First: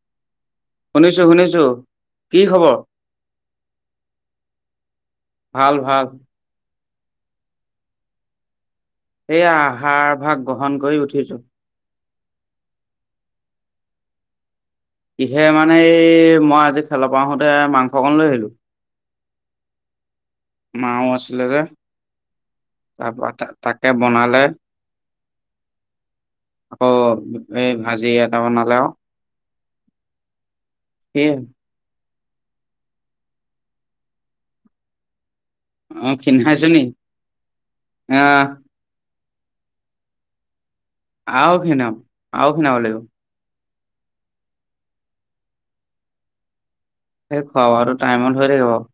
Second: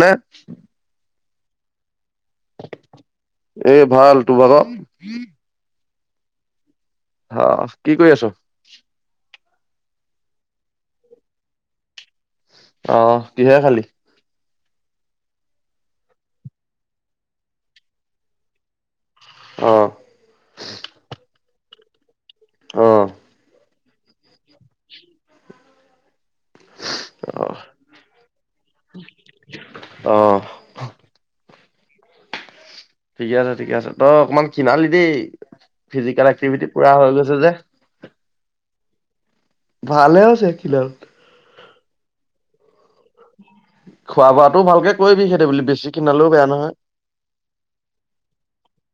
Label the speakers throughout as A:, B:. A: মানে।
B: শুনিছো শুনিছো। কি খবৰ?
A: এই ভাল তোৰ ভাগৰ
B: ভাল ভাল
A: অঁহ কি কৰি আছ?
B: সেয়া আহাৰ ভাগ গ্ৰহণ কৰি উঠিছো।
A: অহ কিহে খালি?
B: কিহে মানে এই মই আজি খেলৰ পৰা আহোতে মাংস অকণ লৈ আহিলো।
A: অঁহ
B: মাও আছিলে যে
A: অ'।
B: তাৰপা তাক। বনালে আকৌ এই ভাজি এটা বনালে আৰু।
A: অহ
B: কি
A: ঠিকে আছে ঠিকে আছে তই অকমান কিনালি দেই ফিজিকেল এক্টিভিটি পুৰা হৈ গৈছে যে।
B: অঁহ
A: ভালে আছে খিনালে।
B: আও খণা আও ক্ষণাব লাগিব
A: খোৱা বোৱাাতো ভালকে কৰিবি সেইটো বুলি বেছি খিনালেও বেয়া নহয়।
B: সেই খুৱাব আৰু টাইমত হৈ থাকিব।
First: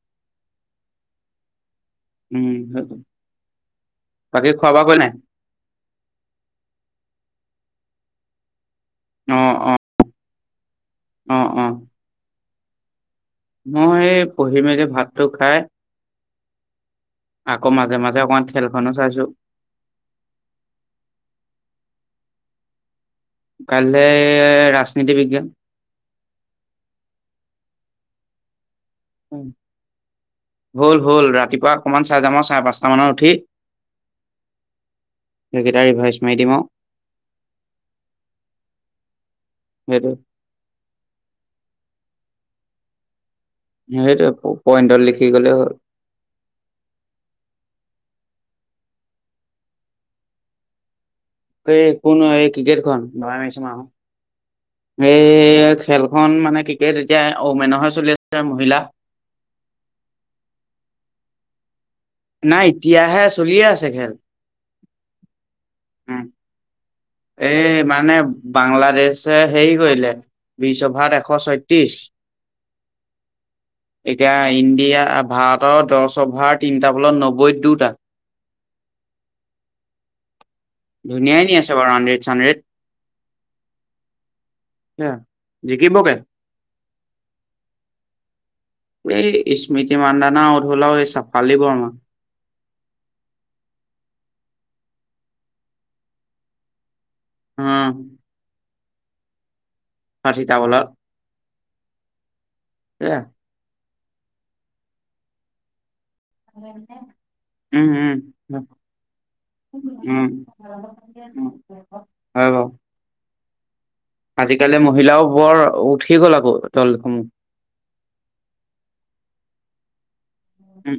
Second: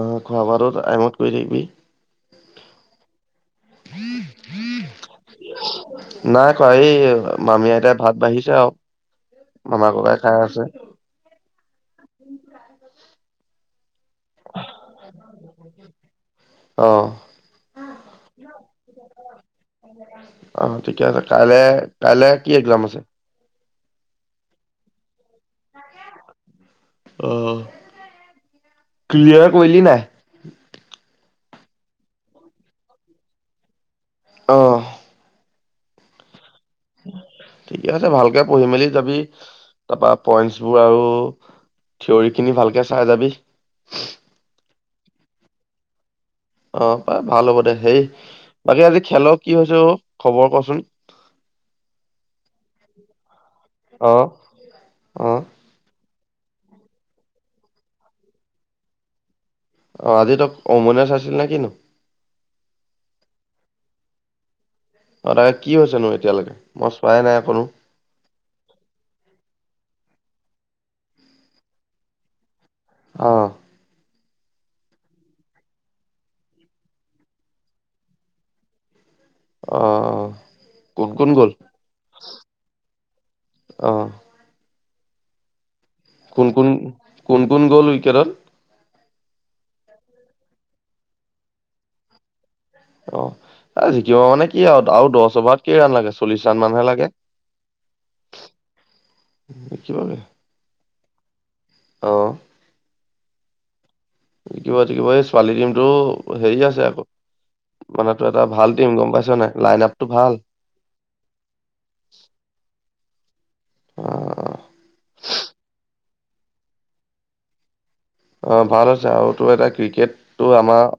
A: অ খোৱা বোৱা টাইমত কৰি থাকিবি।
B: উম সেইটো বাকী খোৱা বোৱাকৰিলি নাই।
A: নাই কোৱা এই মামী আইতাই ভাত বাঢ়িছে আৰু।
B: অ অ
A: মামা কবাই খাই আছে।
B: অ অ মই পঢ়ি মেলি যে ভাতটো খাই
A: অ',
B: আকৌ মাজে মাজে অকমান খেলখনো চাইছো।
A: অঁহ ঠিকে আছে। কাইলে কাইলে কি একজাম আছে?
B: কাললৈ ৰাজনীতি বিজ্ঞান।
A: অঁহ
B: হ'ল হ'ল ৰাখিছো। তা অকণমান চাই যাম চাৰে পাঁচটা মানত উঠি
A: অহ।
B: সেইকেইটা ৰিভাইচ মাৰি দিম আৰু।
A: ঠিকে আছে ভালকে পঢ়ি মেলি যাবি।
B: সেইটো
A: তাৰপা পইন্টচ বোৰ আৰু থিয়ৰ খিনি ভালকে চাই যাবি।
B: সেইটো পইণ্টত লিখি গলে হ'ল।
A: অ পাই ভাল হ'ব দে। হেৰি বাকী আজি খেলৰ কি হৈছে অ খবৰ কচোন?
B: এই কোন এই ক্ৰিকেটখন
A: অ
B: এই
A: অ
B: খেল খন মানে ক্ৰিকেট এতিয়া অ মেনৰহে চলি আছে মহিলা
A: অ আজি ত ৱমেনচৰ আছিল নে কিনো?
B: নাই এতিয়াহে চলিয়ে আছে খেল।
A: অ তা কি হৈছেনো
B: উম,
A: এতিয়ালৈকে মই চোৱাই নাই অকনো
B: এই মানে বাংলাদেশ সেই- কৰিলে বিশ অভাৰ এশ ছয়ত্ৰিশ।
A: অহ
B: এতিয়া ইণ্ডিয়া ভাৰতৰ দহ অভাৰ তিনিটা বলত নব্বৈত দুটা। [unintelligible]
A: অ কোন কোন
B: ধুনীয়াই
A: গ'ল
B: নি আছে বাৰু হণ্ড্ৰেড চানড্ৰেড
A: অ
B: জিকিবগে
A: কোন কোন কোন কোন গ'ল ৱিকেটত?
B: এই স্মৃতি মান্দানা আউত হলও এই চাফালী বৰ্মা।
A: অঁ জিকিব মানে কি আৰু আৰু দ'হ অভাৰত কেই ৰাওণ লাগে চল্লিশ ৰাওণ মান হে লাগে।
B: হম
A: [inaudible]
B: হয় চিতা বলা।
A: অহ
B: এ
A: শিকিব শিকিব এই ছোৱালী টীমটো হেৰি আছে আকৌ
B: উম
A: মানে তোৰ এটা ভাল টিম গম পাইছ নাই
B: উম
A: লাইন আপটো
B: উম
A: ভাল
B: হয় ব
A: অ',
B: আজিকালি মহিলাও বৰ উঠি গ'ল আকৌ দলসমূহত।
A: অ ভাল আ হৈছে আৰু তো এটা ক্ৰিকেট্। টো আমাৰ
B: উম,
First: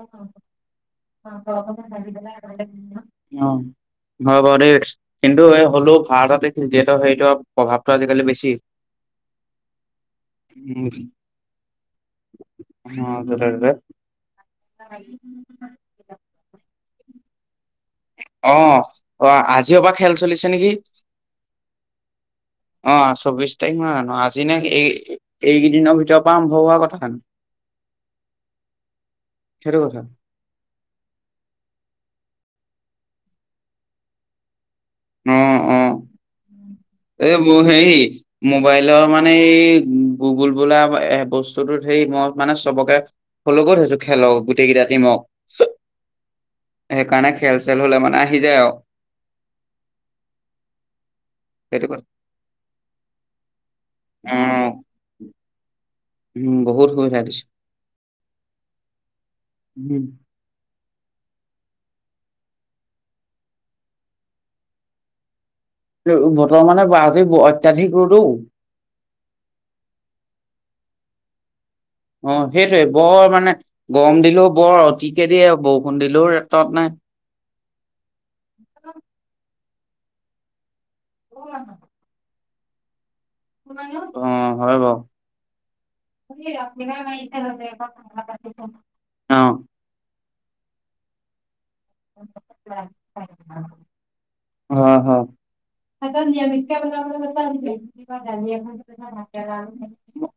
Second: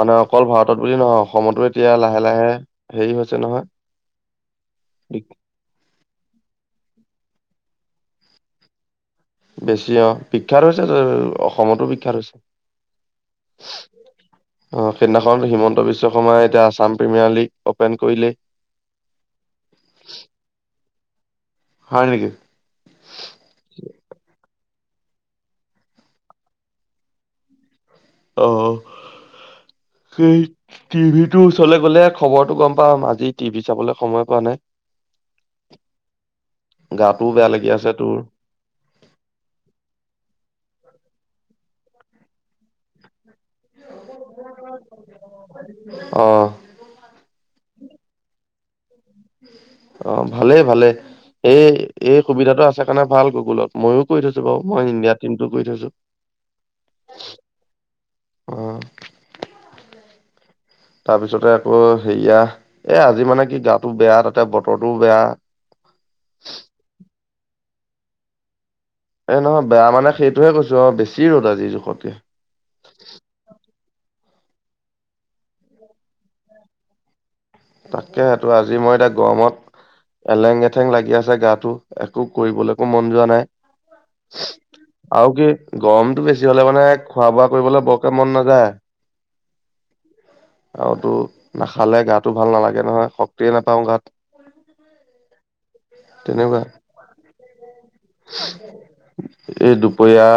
A: মানে অকল ভাৰতত বুলি নহয় অসমতো এতিয়া লাহে লাহে হেৰি হৈছে নহয়।
B: ভ বাৰ দে কিন্তু হ'লোক ভাৰতত ক্ৰিকেটৰ প্ৰভাৱটো আজিকালি বেছি
A: বেছি অ বিখ্যাত হৈছে
B: উম
A: অসমতো বিখ্যাত হৈছে।
B: অ যতে ততে
A: অ সেইদিনাখনত হিমন্ত বিশ্ব শৰ্মাৰ এতিয়া আসাম প্ৰিমিয়াৰ লীগ অপেন কৰিলেই।
B: অঁ অ আজিৰ পৰা খেল চলিছে নেকি।
A: হয় নেকি?
B: অ চৌবিশ তাৰিখ মান জানো আজি ন এই এইকেইদিনৰ ভিতৰৰ পৰা আৰম্ভ হোৱা কথা খান।
A: অ
B: কথা।
A: সেই টিভি ৰ ওচৰলে গ'লে খবৰটো গম প বা আজি টিভি চাবলৈ সময় পোৱা নাই
B: অ অ।
A: গাটোও
B: এ
A: বেয়া
B: মোৰ
A: লাগি আছে
B: হেৰি
A: তোৰ
B: মোবাইলৰ মানে এই গুগুল বোলা এ বস্তুটোত হেৰি মই মানে চবকে কলোগৈ হৈছো খেলক গোটেই কেইটা টিমক
A: অ',
B: সেইকাৰণে খেল চেল হলে মানে আহি যায় আৰু।
A: অঁ ভালেই ভালেই। এই
B: সেইটো কথা
A: এই সুবিধাটো আছে কাৰণে ভাল গুগুলত মইয়ো কৰি
B: অ
A: থৈছো বাৰু মই ইণ্ডিয়াৰ টিমটো কৰি থৈছো।
B: উম বহুত সুবিধা দিছে
A: অ
B: উম
A: তাৰপিছতে আকৌ হেৰিয়া এ আজি মানে কি গাটো বেয়া তাতে বতৰটোও বেয়া
B: বতৰ মানে আজি অত্যধিক ৰ'দ অ।
A: এই নহয় বেয়া মানে সেইটোহে কৈছো অঁ বেছি ৰ'দ আজি জোখত কৈ।
B: অ সেইটোৱে বৰ মানে গৰম দিলেও বৰ অধিকে দিয়ে বৰষুণ দিলেও ত'ত নাই।
A: তাকে সো আজি মই এতিয়া গৰমত এলেং এঠেং লাগি আছে গাটো একো। কৰিবলৈ একো মন যোৱা নাই।
B: অ হয় বাৰু
A: আৰু কি গৰমতটো বেছি হলে মানে খোৱা বোৱা কৰিবলৈ বৰকে মন নাযায়।
B: অ
A: আৰুতো নাখালে গা গা তো ভাল নালাগে নহয় শক্তিয়ে নাপাওঁ গাত।
B: আমাৰ নিয়ামিছ
A: তেনেকুৱা
B: কে আছে।
A: এই দুপৰীয়া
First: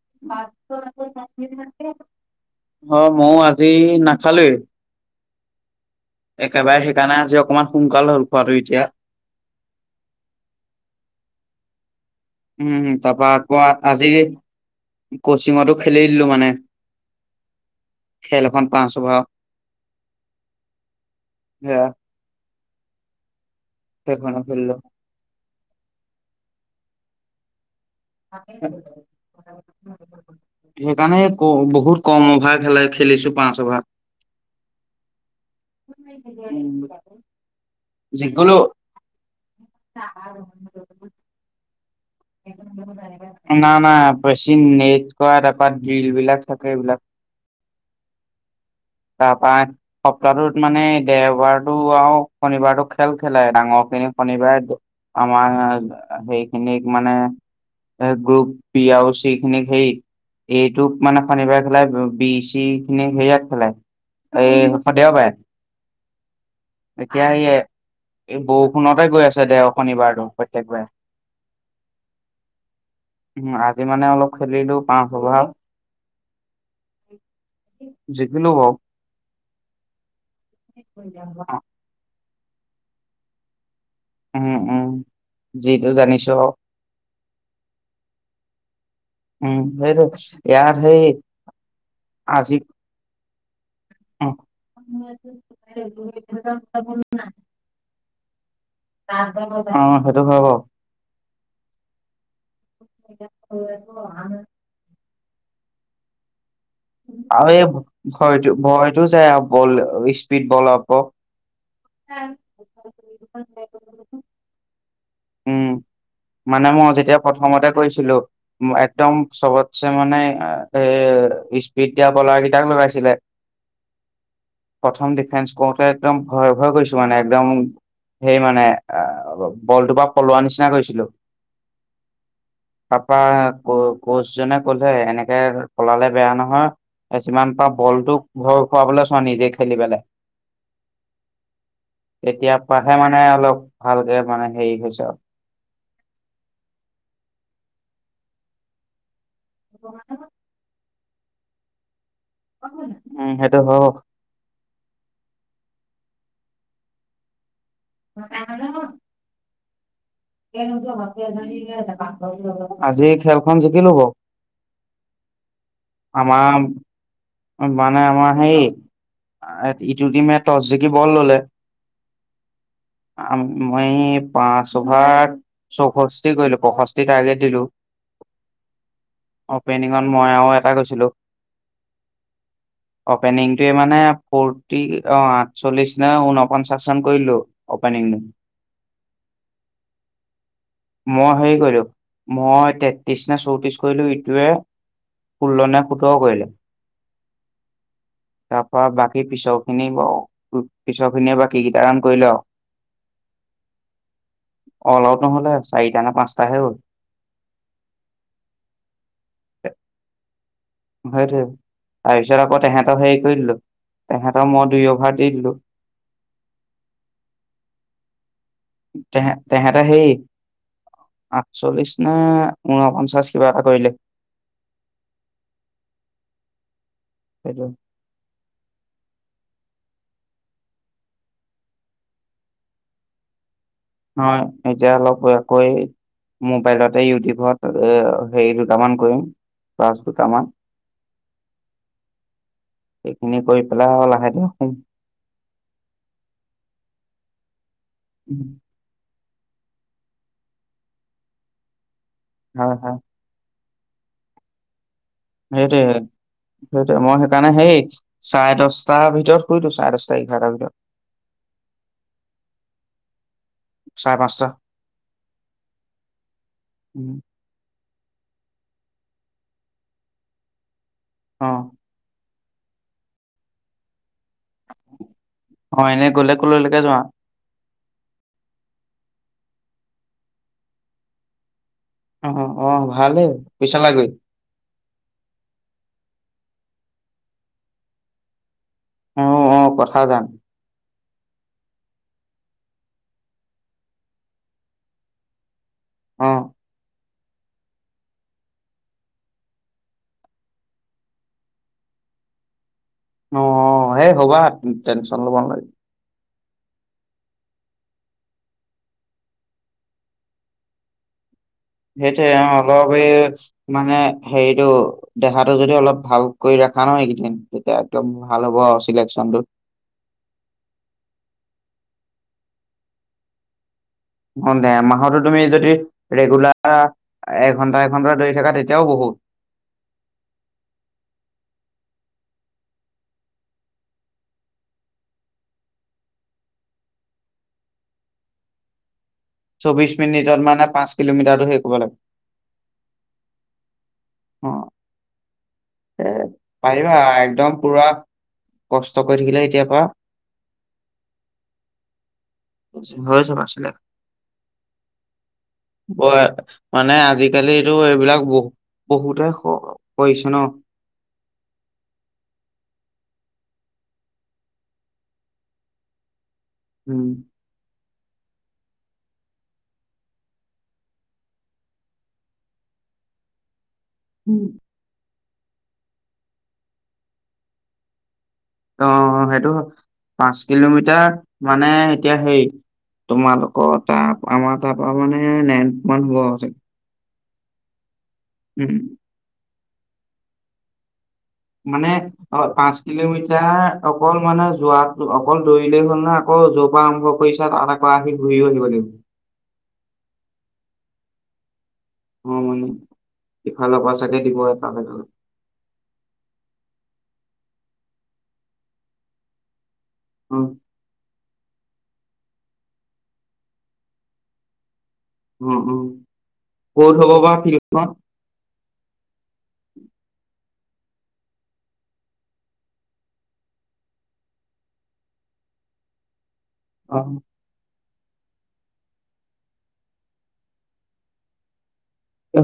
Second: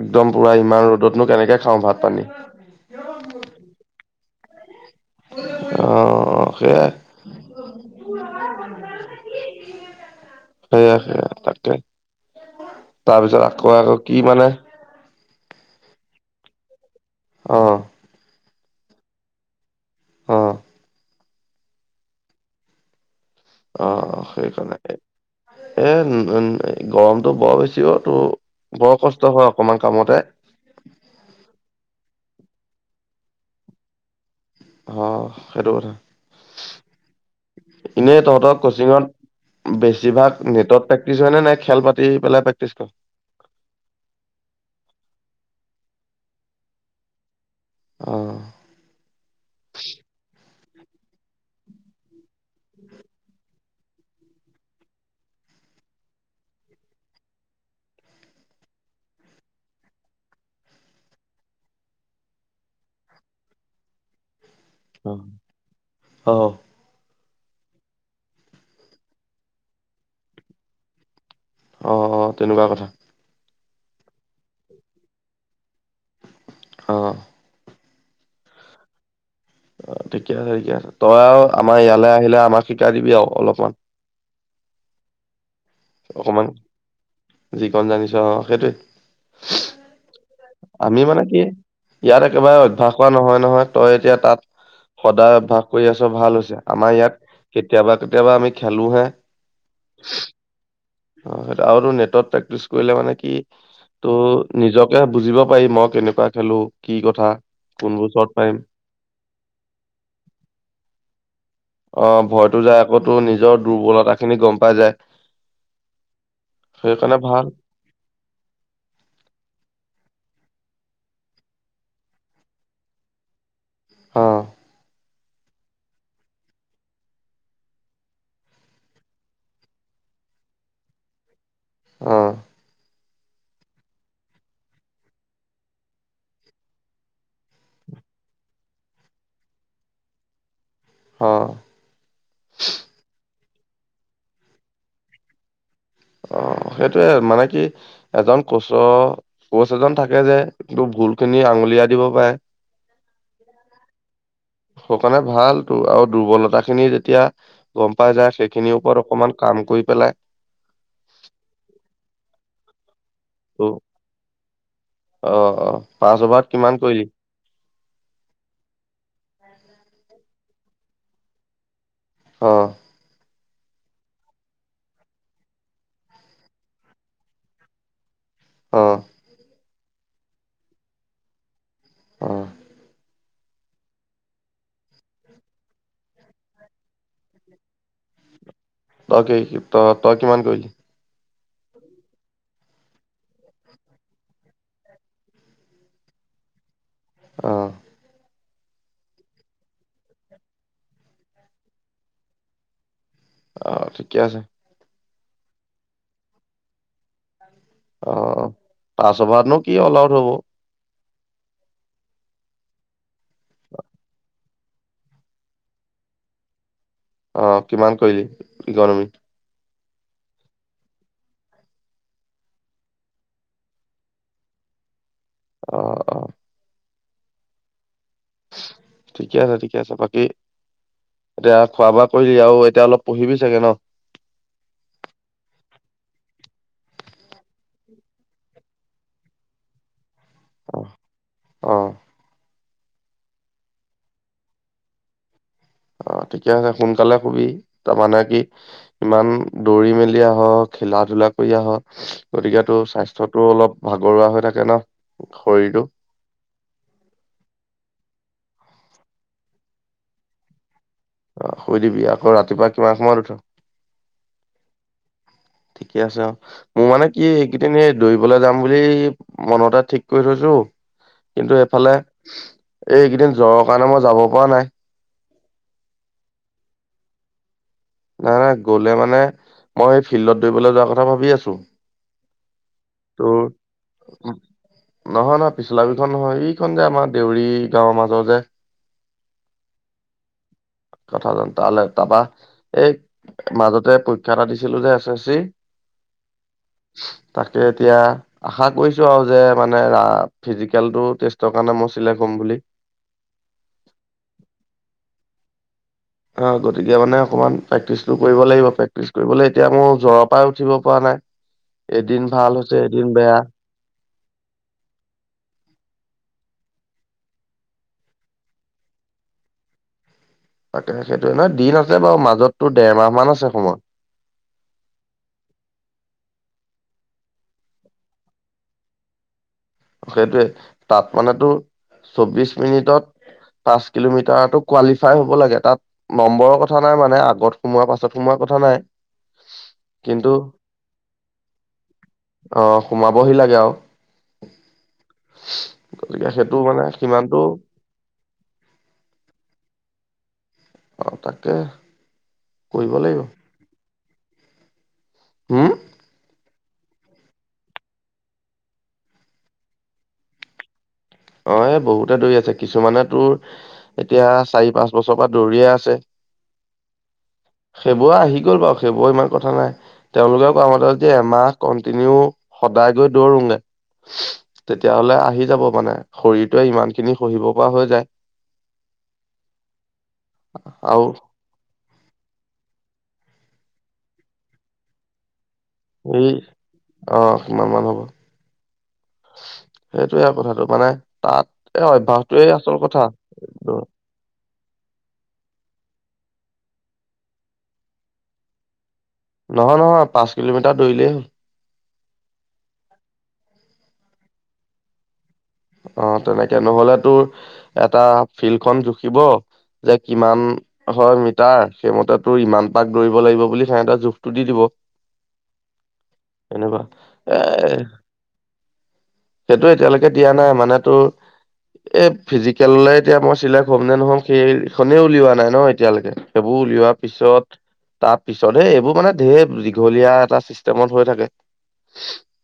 A: একদম পুৰা ইমান ৰ'দতনো কেনেকে খাওঁ ভাত পানী
B: অঁ মইও আজি ন। খালী?
A: অ অ
B: একেবাৰে
A: সেয়াই
B: সেইকাৰণে আজি অকমান সোনকাল হ'ল খোৱাটো এতিয়া।
A: সেয়া সেয়া।
B: উম তাৰ পৰা আকৌ আজি কচিঙতো খেলি দিলো মানে
A: অহ
B: খেল এখন পাঁচ অভাৰ।
A: অ।
B: এ
A: অ
B: খেলিলো।
A: সেইকাৰণে এ উ গৰমটো বৰ বেছি অ তো বৰ কষ্ট হয় অকমান কামতে
B: সেইকাৰণে ক বহুত কম অভাৱ। খেলাই খেলিছো পাঁচ অভাৰ।
A: অ সেইটো কথা
B: উম।
A: এনেই তহঁতৰ কচিঙত বেছিভাগ নেটত প্ৰেক্টিচ হয় নে নাই খেল পা
B: নাই না বেছি নেট কৰা তাৰপাত জল বিলাক থাকে এইবিলাক
A: অ
B: তাৰপা সপ্তাহটোত। মানে দেওবাৰটো আৰু শনিবাৰটো খেল খেলে। ডাঙৰ খিনি শনিবাৰে আমাৰ সেইখিনিক মানে এ গ্ৰুপ বি আৱস্যখিনি সেই এইটোক মানে শনিবাৰে খেলাই বি চি খিনি সেয়াত খেললে এই
A: অ অ
B: দেওবাহ এতিয়া সেয়ে, এই বৰষুণতে গৈ আছে দে শনিবাৰতো প্ৰত্যেকবাৰ
A: অ অ তেনেকুৱা কথা
B: উ আজি মানে অলপ খেলিলো পাঁচ অভাৰ
A: অহ।
B: যিকিনো বও
A: অ ঠিকে আছে ঠিকে আছে তই আৰু আমাৰ ইয়ালৈ আহিলে আমাক শিকাই দিবি আৰু অলপমান
B: উম উম যিটো জানিছো
A: অকমান
B: আৰু
A: যিকণ জানিছ অ সেইটোৱে
B: উম সেইটো ইয়াৰ সেই
A: আমি মানে কি ইয়াত
B: আজি
A: একেবাৰে অভ্যাস কৰা নহয় নহয়, তই এতিয়া তাত
B: [inaudible] অ
A: সদায় অভ্যাস কৰি আছ ভাল হৈছে আমাৰ ইয়াত কেতিয়াবা কেতিয়াবা আমি খেলোহে
B: সেইটো হয় ব
A: অ সেইটো আৰু নেটত প্ৰেক্টিচ কৰিলে মানে কি ত নিজকে বুজিব পাৰি মই কেনেকুৱা খেলো কি কথা
B: আৰু এই
A: কোনবোৰ চৰ্ট
B: ভয়তো
A: পাৰিম
B: ভয়টো যাই আৰু বল স্পীড বলপক
A: অ ভয়তো যায় আকৌতো নিজৰ দুৰ্বলতা খিনি গম পাই যায়
B: উম। মানে মই
A: সেইকাৰণে
B: যেতিয়া
A: ভাল
B: প্ৰথমতে কৈছিলো, একদম চবতছে মানে এ স্পীড দিয়া বলাৰ কেইটাক লগাইছিলে।
A: অ
B: প্ৰথম ডিফেন্স কৰোতে একদম ভয় ভয় কৰিছো মানে একদম সেই মানে অ বলটো বা থলোৱা নিচিনা কৰিছিলোঁ
A: অ
B: ত ক কোচ জনে কলে এনেকে পলালে বেয়া নহয়। যিমান পা বলটোক ঘৰ খুৱাবলৈ চোৱা নিজে খেলি পেলাই
A: অ
B: তেতিয়া পাহে মানে অলপ ভালকে মানে হেৰি হৈছে আৰু।
A: অ সেইটোয়ে মানে কি এজন কোচৰ কোচ এজন থাকে যে একটো ভুল খিনি আঙুলিয়া
B: উম সেইটো হ
A: সেই কাৰণে ভাল তো আৰু দুৰ্বলতা খিনি যেতিয়া গম পাই যায় সেইখিনিৰ ওপৰত অকমান কাম কৰি পেলাই
B: আজি খেলখন
A: অ
B: জিকি লব
A: অ অ পাঁচ অভাৰত
B: আমাৰ
A: কিমান কৰিলি
B: মানে আমাৰ সেই ইটো টিমে টচ জিকি বল ললে
A: অ।
B: মই পাঁচঅভাৰত চৌষষ্ঠি কৰিলো পষষ্ঠি টাৰ্গেট দিলো [inaudible]
A: আহ
B: অপেনিঙত মই আৰু এটা গৈছিলোঁ
A: আহ
B: অপেনিংটোয়ে মানে ফৰ্টি অ আঠচল্লিশ নে ঊনপঞ্চাশমান কৰিলো অপেনিং। উ
A: তাকে, ত তই কিমান কৰিলি?
B: মই হেৰি কৰিলো, মই তেত্ৰিশ ন চৌত্ৰিশ কৰিলো ইটোৱে ষোল্ল নে সোতৰ কৰিলে।
A: অহ।
B: তাৰপ বাকীি পিছৰখিনিয়ে বাকী কিতা ৰান কৰিলে আও
A: আহ, ঠিকে আছে।
B: আউট নহলে চাৰিটা নে পাঁচটাহে হ'ল।
A: অ পাছ অভাৰতনো কি অল আউট হ'ব?
B: সেইটোৱে, তাৰপিছত আকৌ তেহেতক হেৰি কৰি দিলো তেহত আৰু মই দুই অভাৰ দি দিলোঁ।
A: অ কিমান কৰিলি? ইকনমি
B: হে তেহেটা সেই আঠচল্লিশ নে ঊনপঞ্চাশ কিবা এটা কৰিলে
A: অ অ
B: হেল্ল'?
A: ঠিকে আছে ঠিকে আছে বাকী এতিয়া খোৱা বোৱা কৰিলি আৰু এতিয়া অলপ পঢ়িবি চাগে ন?
B: হয় এতিয়া অলপ আকৈ মোবাইলতে ইউটিউবত এ হেৰি দুটামান কৰিম দুটামান
A: অ অ
B: সেইখিনি কৰি পেলাই আৰু লাহেকে শুম।
A: অ ঠিকে আছে সোনকালে শুবি তাৰমানে কি ইমান- দৌৰি মেলি আহ, খেলা ধূলা কৰি আহ
B: হয়
A: গতিকেতো
B: হয়
A: স্বাস্থ্যতো অলপ ভাগৰুৱা হৈ থাকে ন।
B: সেইটোয়ে
A: শৰীৰটো
B: সেইটোৱে মই সেইকাৰণে সেই চাৰে দচটাৰ ভিতৰত শুই দিও চাৰে দহটা এঘাৰটাৰ ভিতৰত।
A: আহ শুই দিবি আকৌ ৰাতিপুৱা কিমান সময়ত উঠ।
B: চাৰে পাঁচটা
A: ঠিকে আছে অ, মোৰ মানে
B: উম,
A: কি এইকেইদিন দৌৰিবলৈ যাম বুলি মনতে ঠিক কৰি থৈছো,
B: অ
A: কিন্তু এফালে এই এইকেইদিন জ্বৰৰ কাৰণে মই যাব পৰা নাই।
B: অ এনেই গলে কলৈলৈকে যোৱা?
A: নাই নাই গ'লে মানে মই সেই ফিল্ডত দৌৰিবলৈ যোৱাৰ কথা ভাবি আছো।
B: অ অ ভালেই
A: তোৰ
B: পইচা লাগে।
A: নহয় নহয় পিছলা বিখন নহয় এইখন যে আমাৰ দেউৰী গাঁৱৰ মাজৰ যে।
B: উম উম কথা যান
A: কথা জান তালে তাৰপৰা এই মাজতে পৰীক্ষা এটা দিছিলো যে এছ এছ চি
B: অ
A: তাক এতিয়া আশা কৰিছো আৰু যে মানে ৰা ফিজিকেলটো ৰে কাৰণে মই চিলেক্ট হম বুলি।
B: অ', সেই হ'বা টেনচন ল'ব নালাগে।
A: অ গতিকে মানে অকমান প্ৰেক্টিচটো কৰিব লাগিব প্ৰেক্টিচ কৰিবলৈ এতিয়া মোৰ জ্বৰৰ পৰাই উঠিব পৰা নাই। এদিন
B: সেইটো
A: ভাল হৈছে
B: অলপ
A: এদিন
B: এই
A: বেয়া
B: মানে হেৰিটো দেহাটো যদি অলপ ভাল কৰি ৰখা ন এইকেইদিন তেতিয়া একদম ভাল হ'ব চিলেকচন বত
A: তাকে সেইটোয়ে নহয় দিন আছে বাৰু মাজতো দেৰমাহ মান আছে সময়।
B: অ দে মাহতো তুমি যদি ৰেগুলাৰ এঘন্টা এঘন্টা দৰি থাকা তেতিয়াও বহুত [unintelligible]
A: সেইটোৱে তাপ মানেতো চৌবিশ মিনিটত পাঁচ কিলোমিটাৰো কোৱালিফাই হ'ব লাগে তাত নম্বৰৰ কথা নাই মানে আগত সোমোৱাৰ পাছত সোমোৱা কথা নাই।
B: চৌবিশ
A: কিন্তু
B: মিনিটত মানে পাঁচ কিলোমিটাৰটো হেৰি কৰিব লাগে
A: অঁহ সোমাবহি লাগে আৰু।
B: অঁ এ
A: গতিকে সেইটো মানে
B: পাৰিবা
A: সিমানটো
B: একদম পুৰা কষ্ট কৰি থাকিলে এতিয়াৰ পৰা।
A: অ তাকে কৰিব লাগিব
B: হৈ চোন আছিলে।
A: হুম
B: কয় মানে আজিকালি টো এইবিলাক বহুত। বহুতে কৰিছে ন।
A: অঁ এই বহুতে দৌৰি আছে কিছুমানে তোৰ এতিয়া চাৰি পাঁচ বছৰৰ পৰা দৌৰিয়ে আছে।
B: উম।
A: খেবুৱা আহি গ'ল বাৰু খেবুৱা ইমান কথা নাই তেওঁলোকে ক মতে যে এমাহ কণ্টিনিউ সদায় গৈ দৌৰোগে।
B: উম।
A: তেতিয়া হ'লে আহি যাব মানে শৰীৰটোৱে ইমান খিনি সহিব পৰা হৈ যায়।
B: অ সেইটো পাঁচ
A: আৰু
B: কিলোমিটাৰ মানে। এতিয়া সেই তোমালোকৰ ত আমাৰ তপৰা মানে নেনান হব
A: এই
B: আছিল।
A: অ কিমান মান হ'ব।
B: উম।
A: সেইটোয়ে কথাটো মানে। তাত এই
B: মানে অ
A: অভ্যাসটোৱে
B: পাঁচ
A: আচল কথা
B: কিলোমিটাৰ অকল মানে যোৱাত অকল লেই হ'ল না আকৌ যৰ পৰা আৰম্ভ কৰিছা তাৰক পৰা আহি ঘূৰিও আহিব লাগিব।
A: নহয় নহয় পাঁচ কিলোমিটাৰ দৌৰিলেই হ'ল।
B: অ মানে [unintelligible]
A: অ তেনেকে নহলে তোৰ এটা ফিল্ডখনন জুখিব। যে
B: অ
A: কিমান হয় মৃত্যু। তাৰ সেইমতে তো ইমান পাক দৌৰিব লাগিব বুলি সিহঁতৰ জোখটো দি দিব।
B: অ অ
A: এনেকুৱা
B: ক'ত হ'ব বা
A: এ।
B: ফিল্ডখন
A: সেইটো এতিয়ালৈকে দিয়া নাই মানেতো। এ ফিজিকেললে এতিয়া মই চিলেক্ট হ'ম নে নহ'ম সেইখনেই উলিওৱা নাই ন এতিয়ালৈকে! সেইবোৰ উলিওৱাৰ পিছত তাৰ পিছতহে এইবোৰ মানে, ধেৰ দীঘলীয়া এটা চিষ্টেমত হৈ থাকে।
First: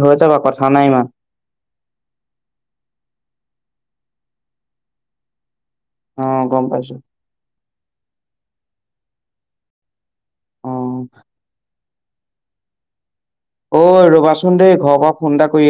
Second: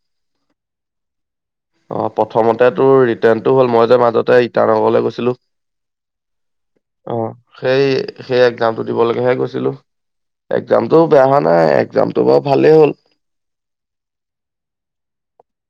B: হৈ যাব কথা নাই ইমান।
A: অ' প্ৰথমতে তোৰ ৰিটেনটো হ'ল। মই যে মাজতে ইটানগৰলৈ গৈছিলো।
B: অ' গম পাইছো।
A: অ সেই, সেই এক্জামতটো দিবলেকেহে গৈছিলো।
B: অ
A: একজামতটো বেয়া হোৱা নাই। একজামটো বাৰু ভালেই হ'ল।
B: ঐ ৰবাচোন দেই ঘৰৰ পৰা ফোন এটা কৰি